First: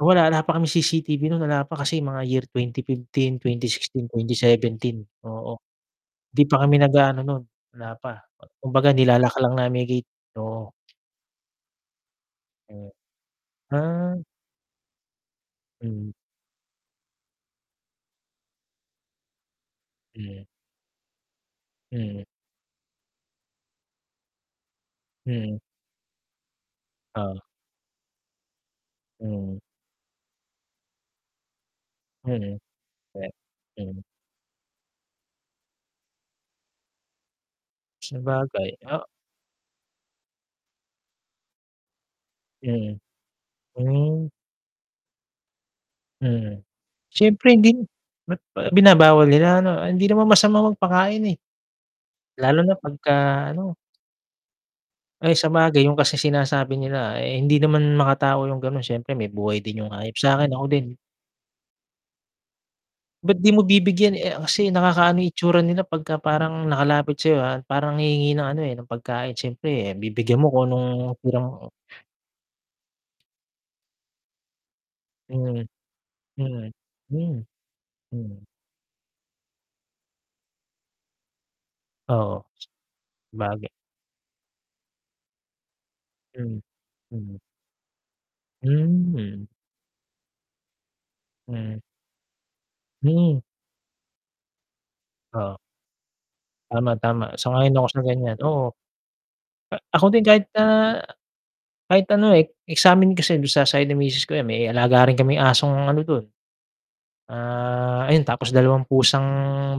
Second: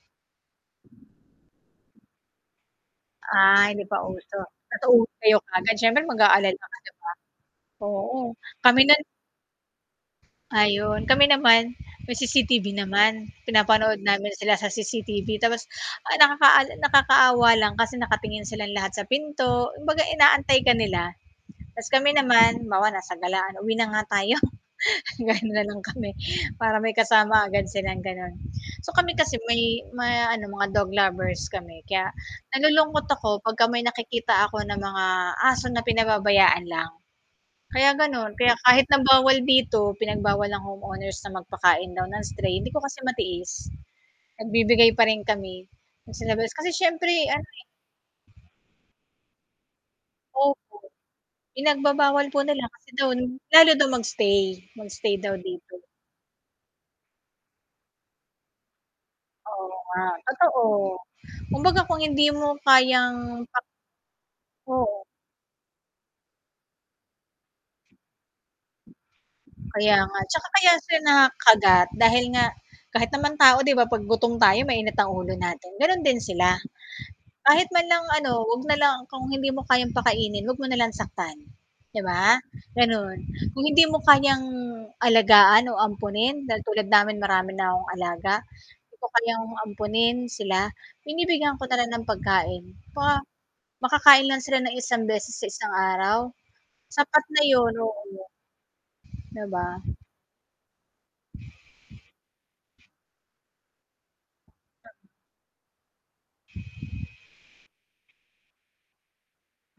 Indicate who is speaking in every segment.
Speaker 1: Wala, wala pa kaming CCTV no'n, wala pa kasi mga year twenty fifteen,
Speaker 2: Ay,
Speaker 1: twenty
Speaker 2: hindi pa
Speaker 1: sixteen, twenty
Speaker 2: uso
Speaker 1: seventeen,
Speaker 2: natulog kayo
Speaker 1: oo,
Speaker 2: kaagad syempre
Speaker 1: Hindi pa
Speaker 2: mag-aalala
Speaker 1: kami
Speaker 2: ka, 'di ba?
Speaker 1: nag-aano nun, wala pa,
Speaker 2: Oo, kami
Speaker 1: kumbaga
Speaker 2: nun
Speaker 1: nilo-lock lang namin yung gate oo.
Speaker 2: Ayun, kami naman may CCTV
Speaker 1: Oo,
Speaker 2: naman pinapanood
Speaker 1: ah.
Speaker 2: namin sila sa CCTV tapos
Speaker 1: Hmm.
Speaker 2: ay nakaka nakakaawa lang kasi nakatingin silang lahat sa pinto, kumbaga
Speaker 1: Hmm.
Speaker 2: inaantay ka nila, tapos kami
Speaker 1: Hmm.
Speaker 2: naman, halimbawa nasa galaan uwi na nga tayo ganon
Speaker 1: Mm.
Speaker 2: na lang kami para may
Speaker 1: Oo.
Speaker 2: kasama agad silang gano'n, so, kami kasi
Speaker 1: Hmm.
Speaker 2: may ma ano mga dog lovers kami kaya
Speaker 1: Mm.
Speaker 2: nalulungkot ako pagka may
Speaker 1: Hmm.
Speaker 2: nakikita ako na mga aso na pinababayaan lang, kaya ganun, kaya
Speaker 1: Sabagay,
Speaker 2: kahit na
Speaker 1: ah.
Speaker 2: bawal dito pinagbawal ng homeowners na magpakain daw ng stray, hindi ko
Speaker 1: Mm.
Speaker 2: kasi matiis,
Speaker 1: Hmm.
Speaker 2: nagbibigay pa rin kami sa labas
Speaker 1: Mm,
Speaker 2: kasi siyempre ano,
Speaker 1: syempre
Speaker 2: eh
Speaker 1: hindi ba't ba binabawal nila, ano, hindi naman masamang
Speaker 2: Opo.
Speaker 1: magpakain, eh.
Speaker 2: Pinagbabawal po
Speaker 1: Lalo
Speaker 2: nila
Speaker 1: na
Speaker 2: kasi daw
Speaker 1: pagka
Speaker 2: lalo
Speaker 1: ano.
Speaker 2: daw mag-stay, mag-stay daw
Speaker 1: Ay
Speaker 2: dito.
Speaker 1: sabagay yung kasi sinasabi nila, eh, hindi naman makatao yung ganon, syempre may buhay
Speaker 2: Oo
Speaker 1: din yung
Speaker 2: nga
Speaker 1: hayop sakin
Speaker 2: totoo,
Speaker 1: ako din.
Speaker 2: kumbaga kung hindi mo
Speaker 1: Ba't
Speaker 2: kayang
Speaker 1: di
Speaker 2: pa
Speaker 1: mo bibigyan, eh, kasi
Speaker 2: Oo.
Speaker 1: nakakaano itsura nila pagka parang nakalapit sayo, ah, parang hihingi ng ano, eh, ng pagkain syempre, eh,
Speaker 2: Kaya nga,
Speaker 1: bibigyan
Speaker 2: tsaka
Speaker 1: mo kung
Speaker 2: kaya sila
Speaker 1: anong tirang
Speaker 2: nakagat dahil nga kahit naman tao di ba pag gutom tayo mainit ang ulo
Speaker 1: Hmm,
Speaker 2: natin, ganon din sila,
Speaker 1: hmm. Hmm,
Speaker 2: kahit man lang ano,
Speaker 1: hmm.
Speaker 2: 'wag na lang kung hindi mo kayang pakainin huwag mo na lang saktan, di ba,
Speaker 1: Oo.
Speaker 2: ganon, kung
Speaker 1: Grabe.
Speaker 2: hindi mo kayang alagaan o ampunin
Speaker 1: Hmm,
Speaker 2: dahil tulad namin
Speaker 1: hmm.
Speaker 2: marami na akong alaga, di ko kayang
Speaker 1: Hmm.
Speaker 2: ampunin sila, binibigyan ko na
Speaker 1: Hmm.
Speaker 2: lang ng pagkain pa
Speaker 1: Mm.
Speaker 2: makakain lang sila ng isang beses sa
Speaker 1: Oo.
Speaker 2: isang araw
Speaker 1: Tama, tama
Speaker 2: sapat na
Speaker 1: sang-ayon
Speaker 2: yun
Speaker 1: ako
Speaker 2: oo.
Speaker 1: sa ganyan oo.
Speaker 2: 'Di ba?
Speaker 1: A ako din kahit na kahit ano, eh, eh, samin kasi don sa side ng misis ko yan may alaga rin kaming asong ano dun. Ah, ayun tapos 2 pusang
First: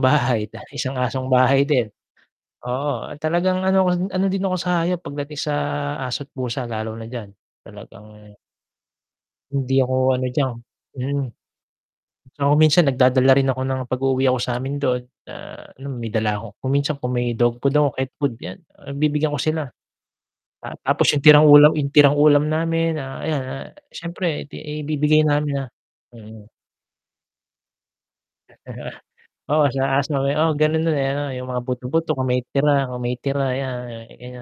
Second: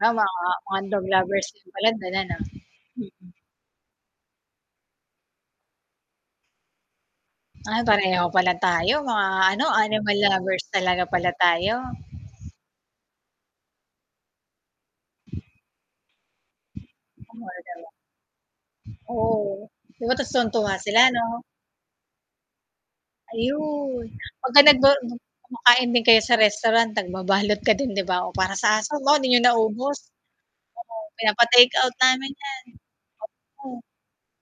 Speaker 2: Tama mga
Speaker 1: 1
Speaker 2: dog
Speaker 1: asong
Speaker 2: lovers.
Speaker 1: bahay din,
Speaker 2: [unintelligible]
Speaker 1: oo talagang ano ano din ako sa hayop pagdating sa aso't, pusa lalo na diyan
Speaker 2: Ay pareho
Speaker 1: talagang
Speaker 2: pala tayo, mga ano
Speaker 1: hindi
Speaker 2: animal
Speaker 1: ako ano diyan,
Speaker 2: lovers talaga
Speaker 1: hmm.
Speaker 2: pala tayo.
Speaker 1: Saka kung minsan nagdadala rin ako ng pag uuwi ako samin dun, na ano may dala ako kung minsan kung may dog food ako,
Speaker 2: [unintelligible]
Speaker 1: cat food, yan, ah, bibigyan ko sila.
Speaker 2: Oo, oo tas tuwang-tuwa
Speaker 1: At
Speaker 2: sila
Speaker 1: tapos yung
Speaker 2: ano?
Speaker 1: tirang ulam yung tirang ulam namin, ah, ayan, ah,
Speaker 2: Ayun
Speaker 1: syempre
Speaker 2: 'pag ka nag go
Speaker 1: ibibigay namin, ah,
Speaker 2: kumakain din kayo sa
Speaker 1: mm.
Speaker 2: restaurant nagbabalot ka din, 'di ba, o para sa aso mo hindi niyo
Speaker 1: Oo sa
Speaker 2: naubos
Speaker 1: aso, oo ganun
Speaker 2: oo,
Speaker 1: dun, eh, ano yung mga
Speaker 2: pinapa-take-out
Speaker 1: buto-buto kung
Speaker 2: namin
Speaker 1: may
Speaker 2: yan.
Speaker 1: tira kung may tira 'yan,
Speaker 2: Oo.
Speaker 1: ayan.